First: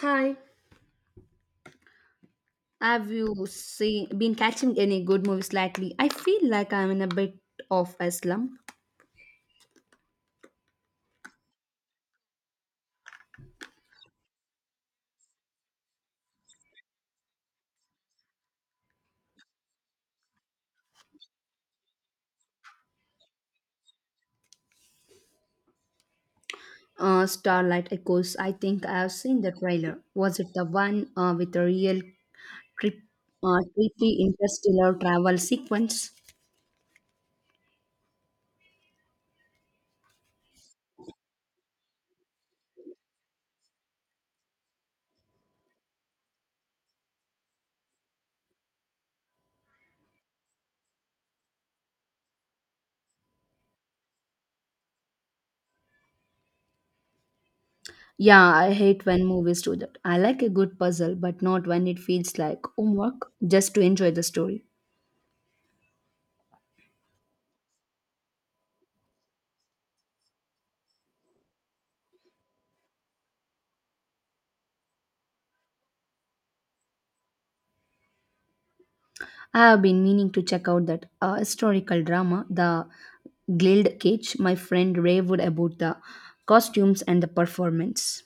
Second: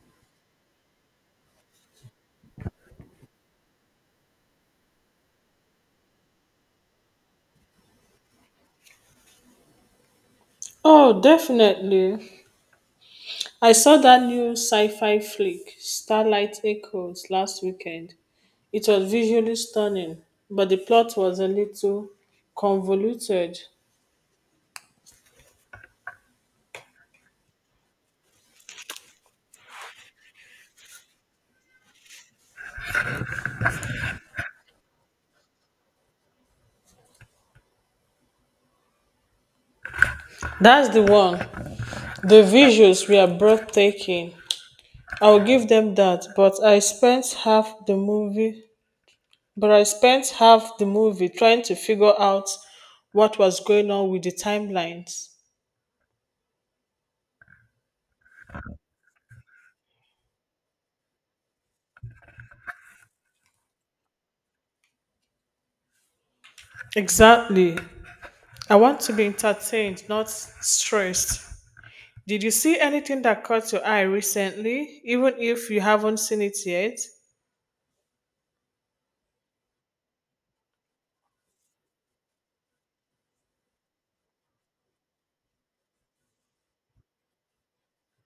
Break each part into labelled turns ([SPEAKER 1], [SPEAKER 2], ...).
[SPEAKER 1] Hi, have you seen been catching any good movies lately? I feel like I'm in a bit of a slump.
[SPEAKER 2] Oh, definitely. I saw that new sci fi flick, Starlight Echoes, last weekend. It was visually stunning, but the plot was a little convoluted.
[SPEAKER 1] Starlight Echoes. I think I have seen the trailer. Was it the one with a real trip, trippy interstellar travel sequence?
[SPEAKER 2] That's the one. The visuals were breathtaking. I'll give them that, but I spent half the movie trying to figure out what was going on with the timelines.
[SPEAKER 1] Yeah, I hate when movies do that. I like a good puzzle, but not when it feels like homework. Just to enjoy the story.
[SPEAKER 2] Exactly. I want to be entertained, not stressed. Did you see anything that caught your eye recently, even if you haven't seen it yet?
[SPEAKER 1] I have been meaning to check out that historical drama, The Gilded Cage. My friend raved about the costumes and the performance.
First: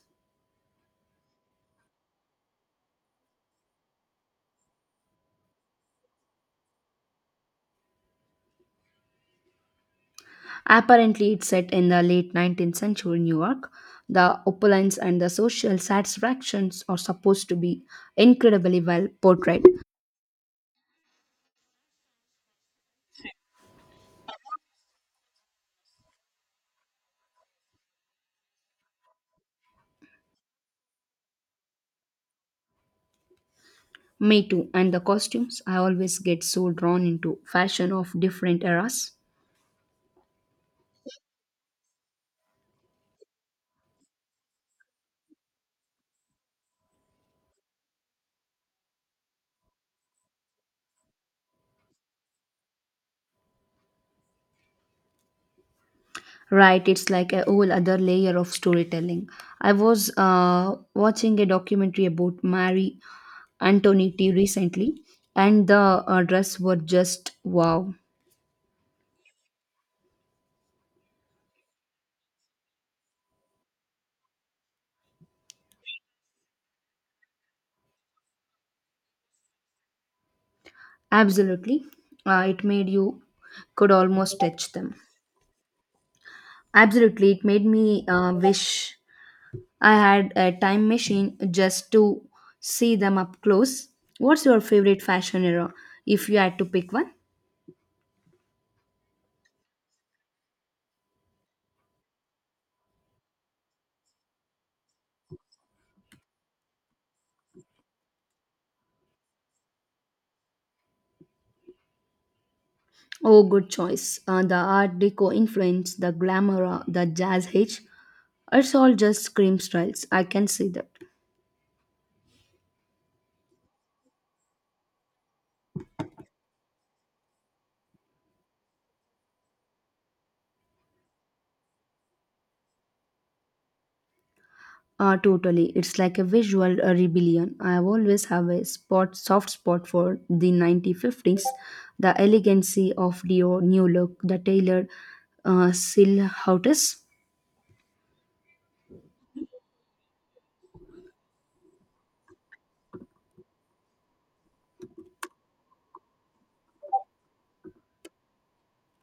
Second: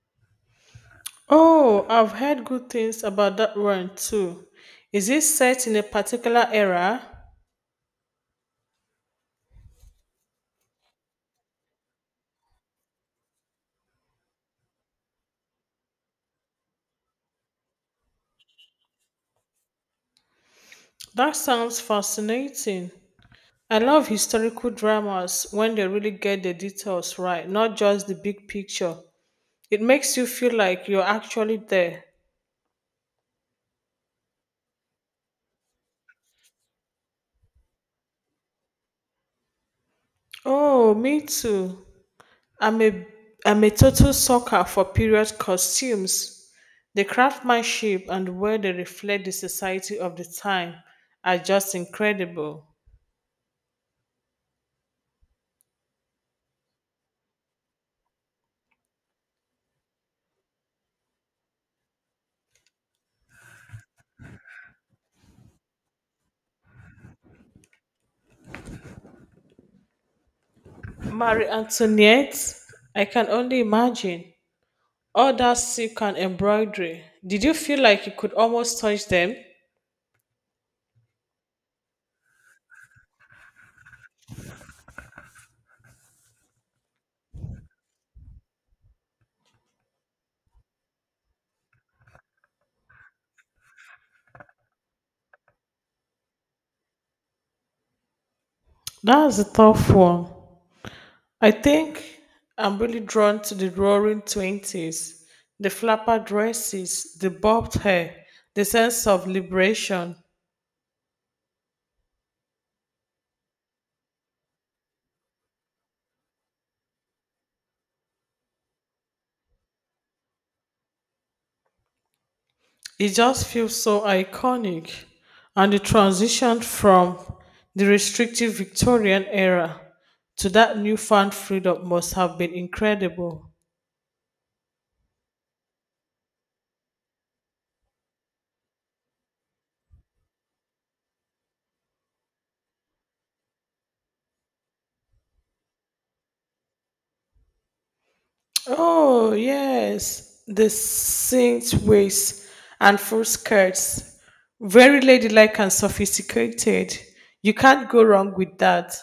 [SPEAKER 2] Oh, I've heard good things about that one too. Is it set in a particular era?
[SPEAKER 1] Apparently, it's set in the late 19th century New York. The opulence and the social satisfactions are supposed to be incredibly well portrayed.
[SPEAKER 2] That sounds fascinating. I love historical dramas when they really get the details right, not just the big picture. It makes you feel like you're actually there.
[SPEAKER 1] Me too, and the costumes. I always get so drawn into fashion of different eras.
[SPEAKER 2] Oh, me too. I'm a I'm a total sucker for period costumes. The craftsmanship and where they reflect the society of the time are just incredible.
[SPEAKER 1] Right, it's like a whole other layer of storytelling. I was watching a documentary about Marie Antoinette recently, and the dress were just wow.
[SPEAKER 2] Marie Antoinette, I can only imagine. All that silk and embroidery. Did you feel like you could almost touch them?
[SPEAKER 1] Absolutely, it made you could almost touch them. Absolutely, it made me wish I had a time machine just to see them up close. What's your favorite fashion era, if you had to pick one?
[SPEAKER 2] That's a tough one. I think I'm really drawn to the roaring 20s, the flapper dresses, the bobbed hair, the sense of liberation.
[SPEAKER 1] Oh, good choice. The Art Deco influence, the glamour, the jazz hitch. It's all just scream styles. I can see that.
[SPEAKER 2] It just feels so iconic. And the transition from the restrictive Victorian era to that newfound freedom must have been incredible.
[SPEAKER 1] Totally. It's like a visual rebellion. I always have a soft spot for the 1950s. The elegancy of Dior new look, the tailored silhouettes.
[SPEAKER 2] Oh, yes, the saint waist and full skirts. Very ladylike and sophisticated. You can't go wrong with that.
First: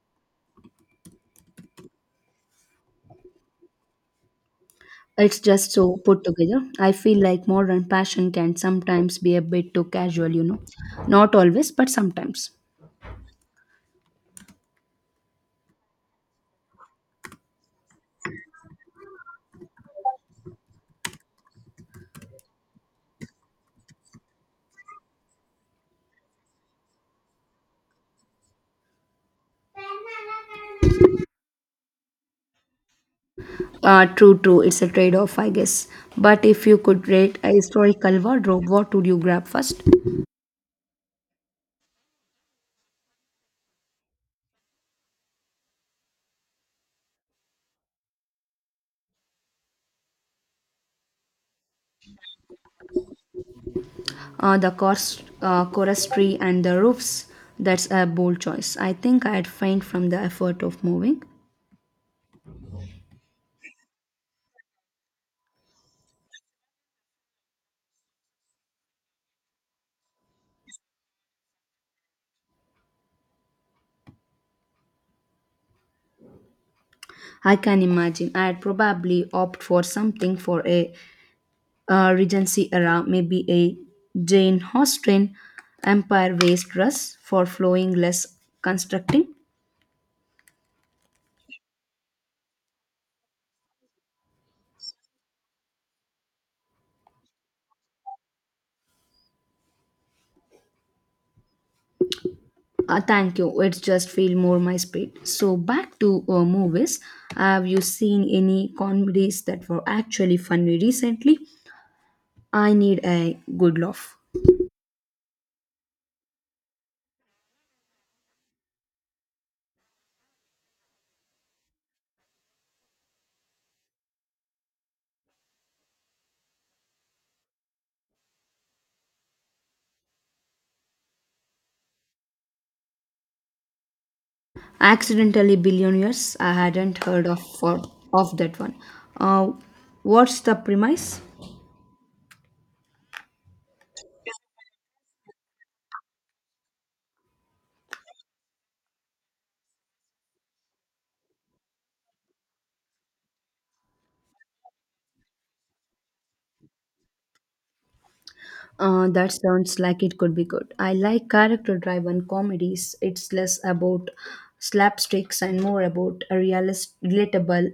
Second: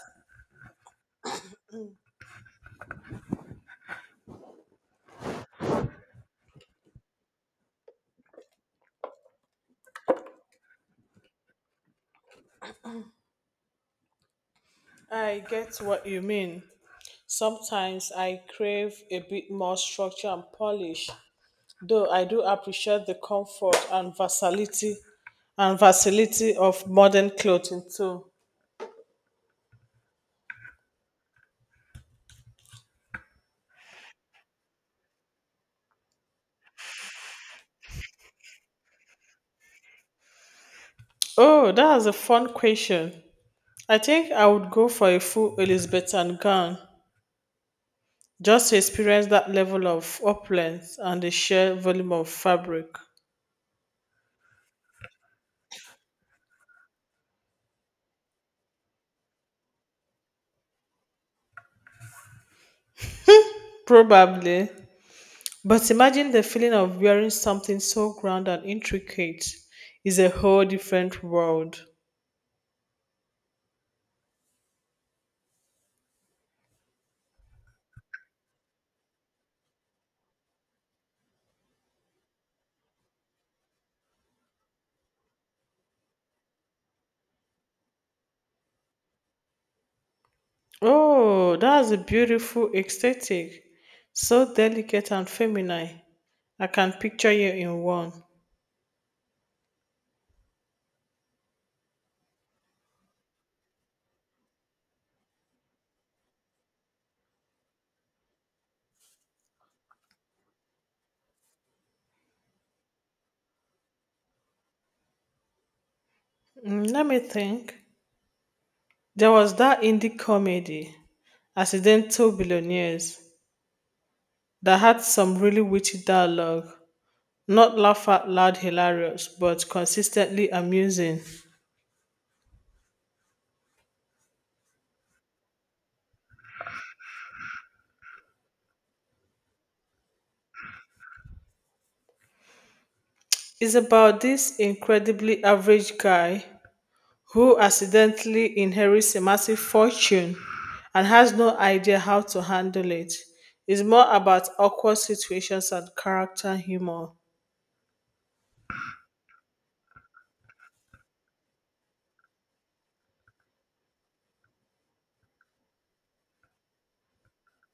[SPEAKER 1] It's just so put together. I feel like modern passion can sometimes be a bit too casual, you know. Not always, but sometimes.
[SPEAKER 2] I get what you mean. Sometimes I crave a bit more structure and polish, though I do appreciate the comfort and versatility of modern clothing too.
[SPEAKER 1] True, true. It's a trade off, I guess. But if you could rate a historical wardrobe, what would you grab first?
[SPEAKER 2] Oh, that is a fun question. I think I would go for a full Elizabethan gown just to experience that level of opulence and the sheer volume of fabric.
[SPEAKER 1] The chorus tree and the roofs. That's a bold choice. I think I'd faint from the effort of moving.
[SPEAKER 2] Probably. But imagine the feeling of wearing something so grand and intricate is a whole different world.
[SPEAKER 1] I can imagine. I'd probably opt for something for a Regency era, maybe a Jane Austen Empire waist dress for flowing, less constructing.
[SPEAKER 2] Oh, that's a beautiful aesthetic. So delicate and feminine. I can picture you in one.
[SPEAKER 1] Thank you. It's just feel more my speed. So back to movies. Have you seen any comedies that were actually funny recently? I need a good laugh.
[SPEAKER 2] Let me think. There was that indie comedy, Accidental Billionaires, that had some really witty dialogue. Not laugh out loud hilarious, but consistently amusing.
[SPEAKER 1] Accidentally Billionaires. I hadn't heard of that one. Uh, what's the premise?
[SPEAKER 2] It's about this incredibly average guy who accidentally inherits a massive fortune and has no idea how to handle it. It's more about awkward situations and character humor.
[SPEAKER 1] That sounds like it could be good. I like character-driven comedies. It's less about slapsticks and more about a realist, relatable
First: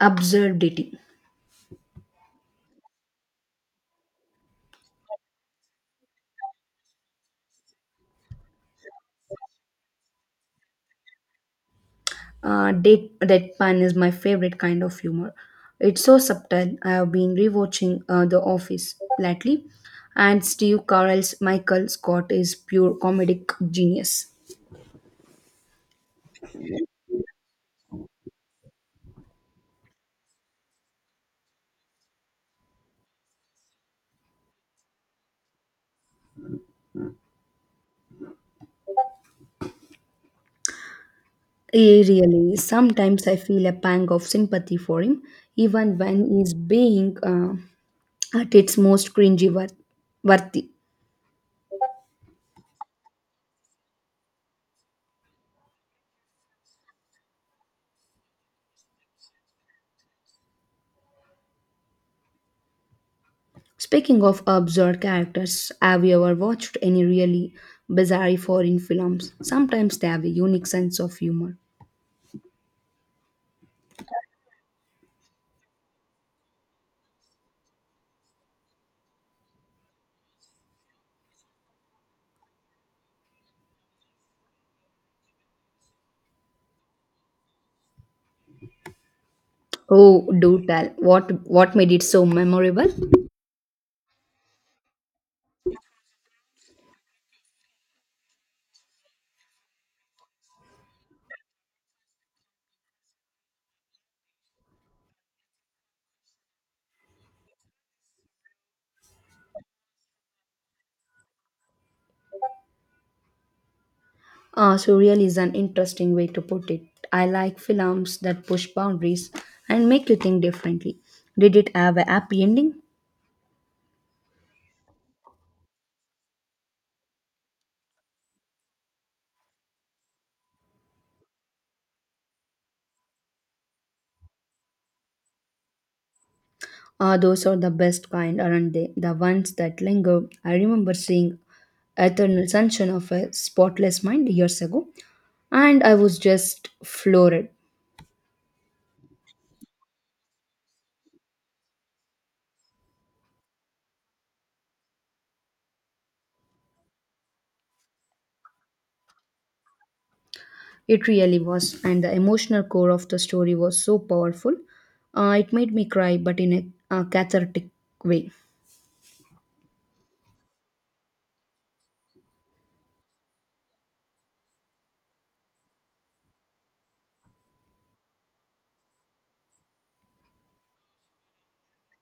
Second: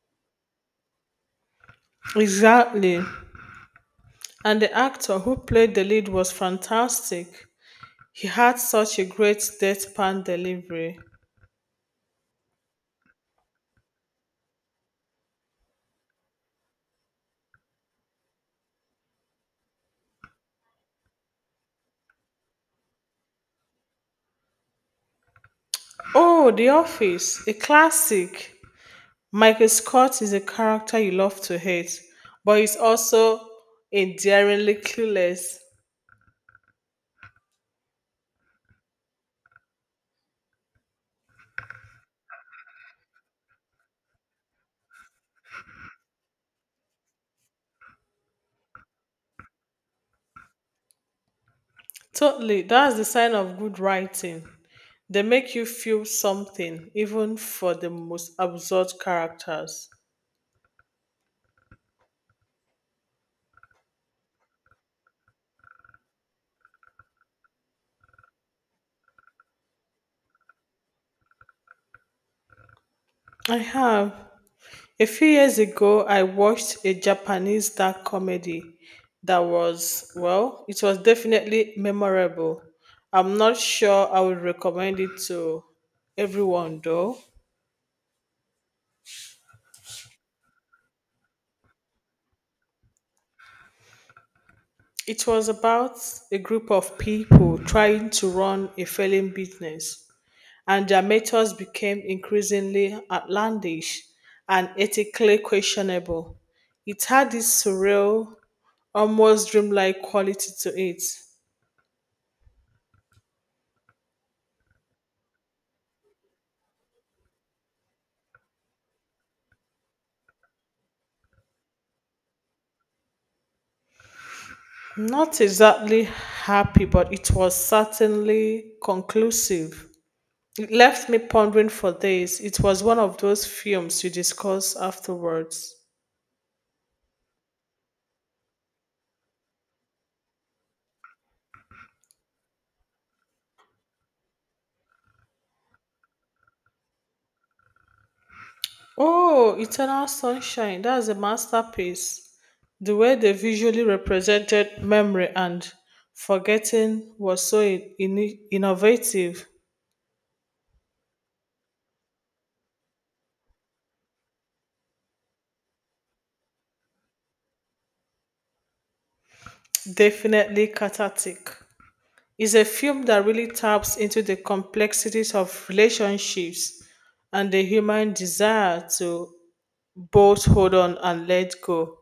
[SPEAKER 1] absurdity.
[SPEAKER 2] Exactly. And the actor who played the lead was fantastic. He had such a great deadpan delivery.
[SPEAKER 1] Deadpan is my favorite kind of humor. It's so subtle. I have been rewatching The Office lately, and Steve Carell's Michael Scott is pure comedic genius.
[SPEAKER 2] Oh, The Office, a classic. Michael Scott is a character you love to hate, but he's also endearingly clueless.
[SPEAKER 1] He really is. Sometimes I feel a pang of sympathy for him, even when he's being at its most cringy worthy.
[SPEAKER 2] Totally. That's the sign of good writing. They make you feel something, even for the most absurd characters.
[SPEAKER 1] Speaking of absurd characters, have you ever watched any really bizarre foreign films? Sometimes they have a unique sense of humor.
[SPEAKER 2] I have. A few years ago, I watched a Japanese dark comedy that was, well, it was definitely memorable. I'm not sure I would recommend it to everyone, though.
[SPEAKER 1] Oh, do tell. What made it so memorable?
[SPEAKER 2] It was about a group of people trying to run a failing business, and their methods became increasingly outlandish and ethically questionable. It had this surreal, almost dreamlike quality to it.
[SPEAKER 1] Surreal is an interesting way to put it. I like films that push boundaries and make you think differently. Did it have a happy ending?
[SPEAKER 2] Not exactly happy, but it was certainly conclusive. It left me pondering for days. It was one of those films you discuss afterwards.
[SPEAKER 1] Those are the best kind, aren't they? The ones that linger. I remember seeing Eternal Sunshine of a Spotless Mind years ago, and I was just floored.
[SPEAKER 2] Oh, Eternal Sunshine. That's a masterpiece. The way they visually represented memory and forgetting was so innovative,
[SPEAKER 1] It really was, and the emotional core of the story was so powerful. It made me cry, but in a cathartic way.
[SPEAKER 2] definitely cathartic. It's a film that really taps into the complexities of relationships and the human desire to both hold on and let go.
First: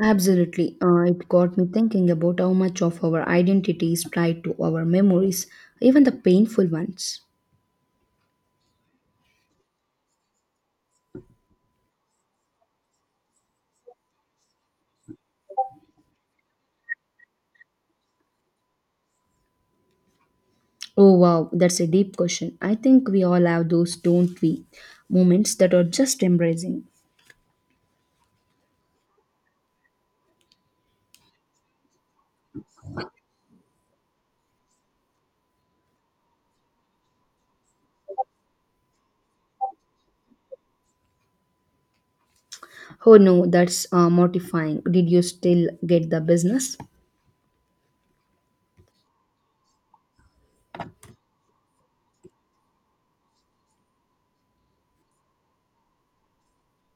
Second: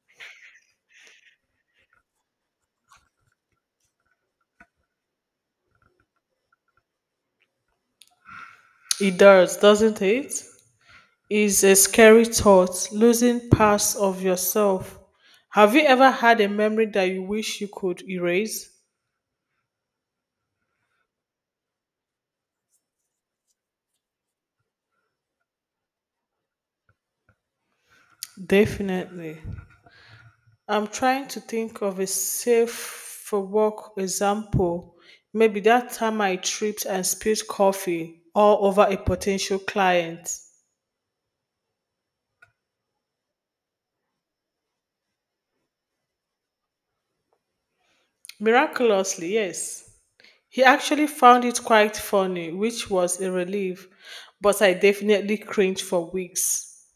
[SPEAKER 1] Absolutely. It got me thinking about how much of our identity is tied to our memories, even the painful ones.
[SPEAKER 2] It does, doesn't it? Is a scary thought, losing parts of yourself. Have you ever had a memory that you wish you could erase?
[SPEAKER 1] Oh, wow, that's a deep question. I think we all have those, don't we? Moments that are just embracing.
[SPEAKER 2] Definitely. I'm trying to think of a safe for work example. Maybe that time I tripped and spilled coffee all over a potential client.
[SPEAKER 1] Oh, no, that's mortifying. Did you still get the business?
[SPEAKER 2] Miraculously, yes. He actually found it quite funny, which was a relief, but I definitely cringed for weeks.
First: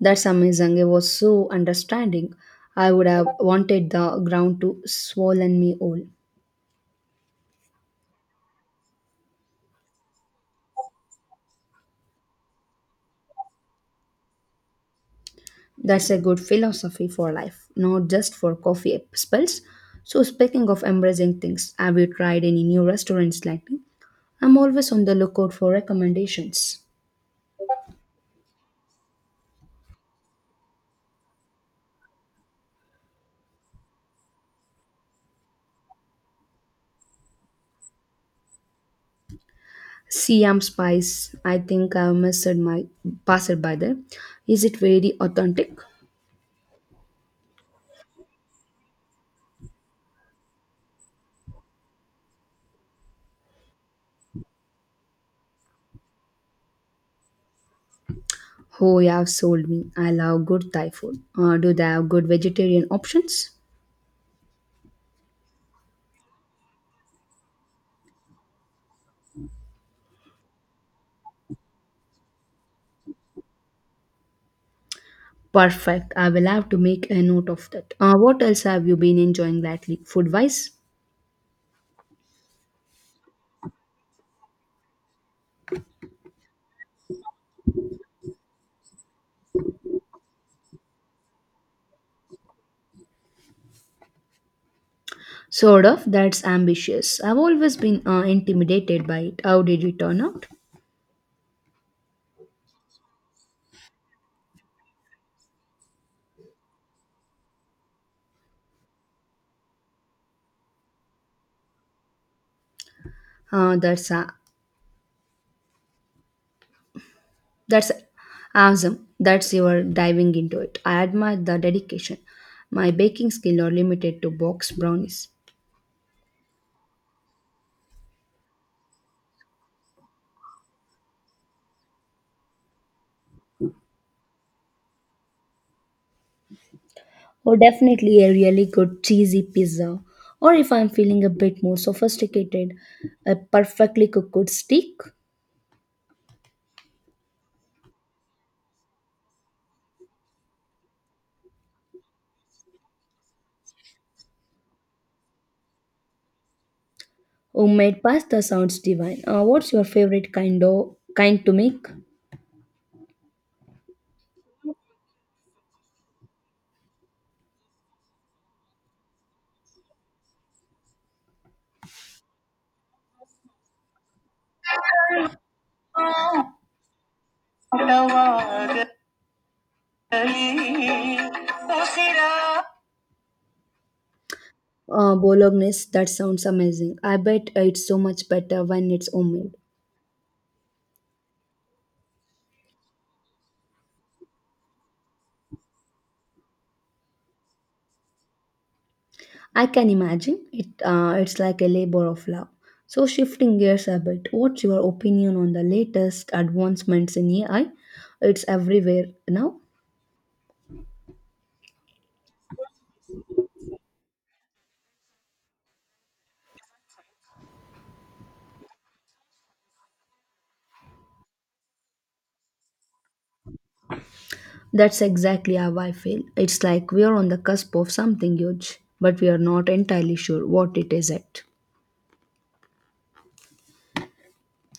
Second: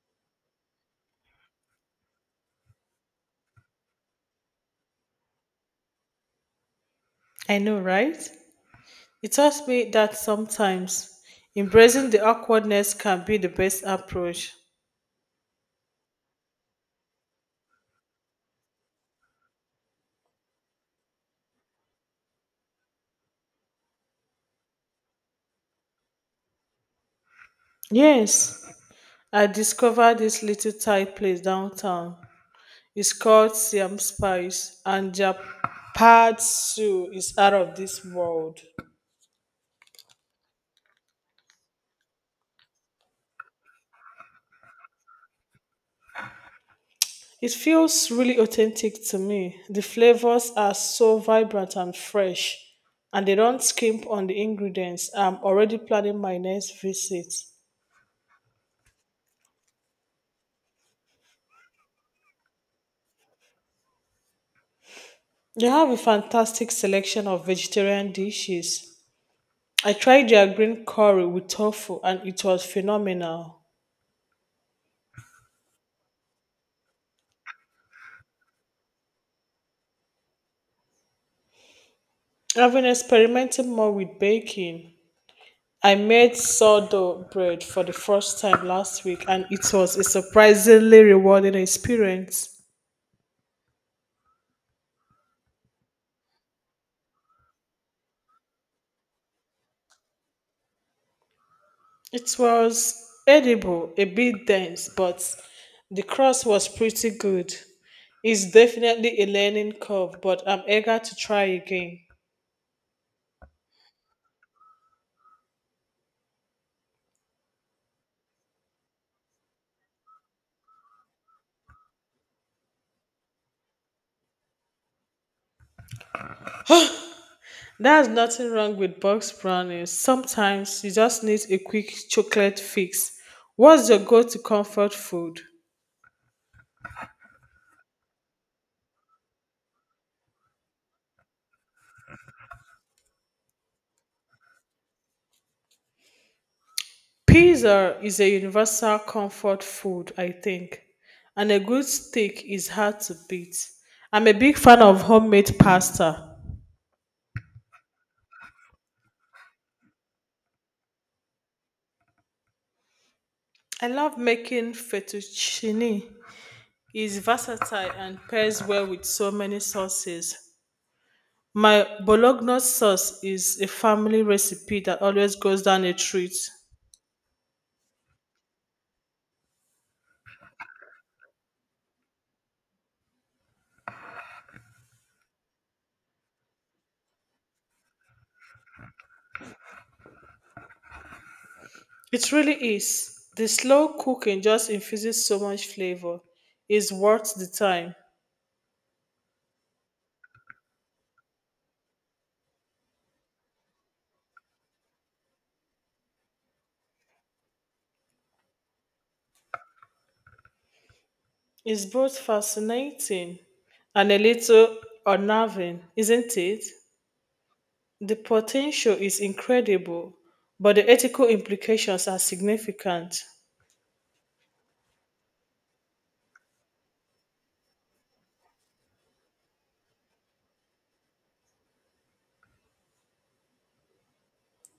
[SPEAKER 1] That's amazing. It was so understanding. I would have wanted the ground to swollen me whole.
[SPEAKER 2] I know, right? It taught me that sometimes embracing the awkwardness can be the best approach.
[SPEAKER 1] That's a good philosophy for life, not just for coffee spells. So speaking of embracing things, have you tried any new restaurants lately? I'm always on the lookout for recommendations.
[SPEAKER 2] Yes, I discovered this little Thai place downtown. It's called Siam Spice, and Japatsu is out of this world.
[SPEAKER 1] Siam Spice, I think I've missed my passed by there. Is it very authentic?
[SPEAKER 2] It feels really authentic to me. The flavors are so vibrant and fresh, and they don't skimp on the ingredients. I'm already planning my next visit.
[SPEAKER 1] Oh, you have sold me. I love good Thai food. Do they have good vegetarian options?
[SPEAKER 2] They have a fantastic selection of vegetarian dishes. I tried their green curry with tofu and it was phenomenal.
[SPEAKER 1] Perfect. I will have to make a note of that. What else have you been enjoying lately, food wise?
[SPEAKER 2] I've been experimenting more with baking. I made sourdough bread for the first time last week and it was a surprisingly rewarding experience.
[SPEAKER 1] Sort of. That's ambitious. I've always been intimidated by it. How did it turn out?
[SPEAKER 2] It was edible, a bit dense, but the crust was pretty good. It's definitely a learning curve, but I'm eager to try again.
[SPEAKER 1] Uh, that's uh, that's awesome. That's your diving into it. I admire the dedication. My baking skill are limited to box brownies.
[SPEAKER 2] There's nothing wrong with box brownies. Sometimes you just need a quick chocolate fix. What's your go to comfort food?
[SPEAKER 1] Or definitely a really good cheesy pizza. Or if I'm feeling a bit more sophisticated, a perfectly cooked steak.
[SPEAKER 2] Pizza is a universal comfort food, I think, and a good steak is hard to beat. I'm a big fan of homemade pasta.
[SPEAKER 1] Homemade pasta sounds divine. What's your favorite kind to make?
[SPEAKER 2] I love making fettuccine. It's versatile and pairs well with so many sauces. My bologna sauce is a family recipe that always goes down a treat.
[SPEAKER 1] Bolognese, that sounds amazing. I bet it's so much better when it's homemade.
[SPEAKER 2] It really is. The slow cooking just infuses so much flavor. It's worth the time.
[SPEAKER 1] I can imagine it. It's like a labor of love. So shifting gears a bit, what's your opinion on the latest advancements in AI? It's everywhere now.
[SPEAKER 2] It's both fascinating and a little unnerving, isn't it? The potential is incredible, but the ethical implications are significant.
[SPEAKER 1] That's exactly how I feel. It's like we are on the cusp of something huge, but we are not entirely sure what it is yet.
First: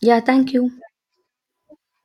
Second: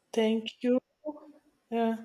[SPEAKER 1] Yeah,
[SPEAKER 2] Thank
[SPEAKER 1] thank you.
[SPEAKER 2] you. Yeah.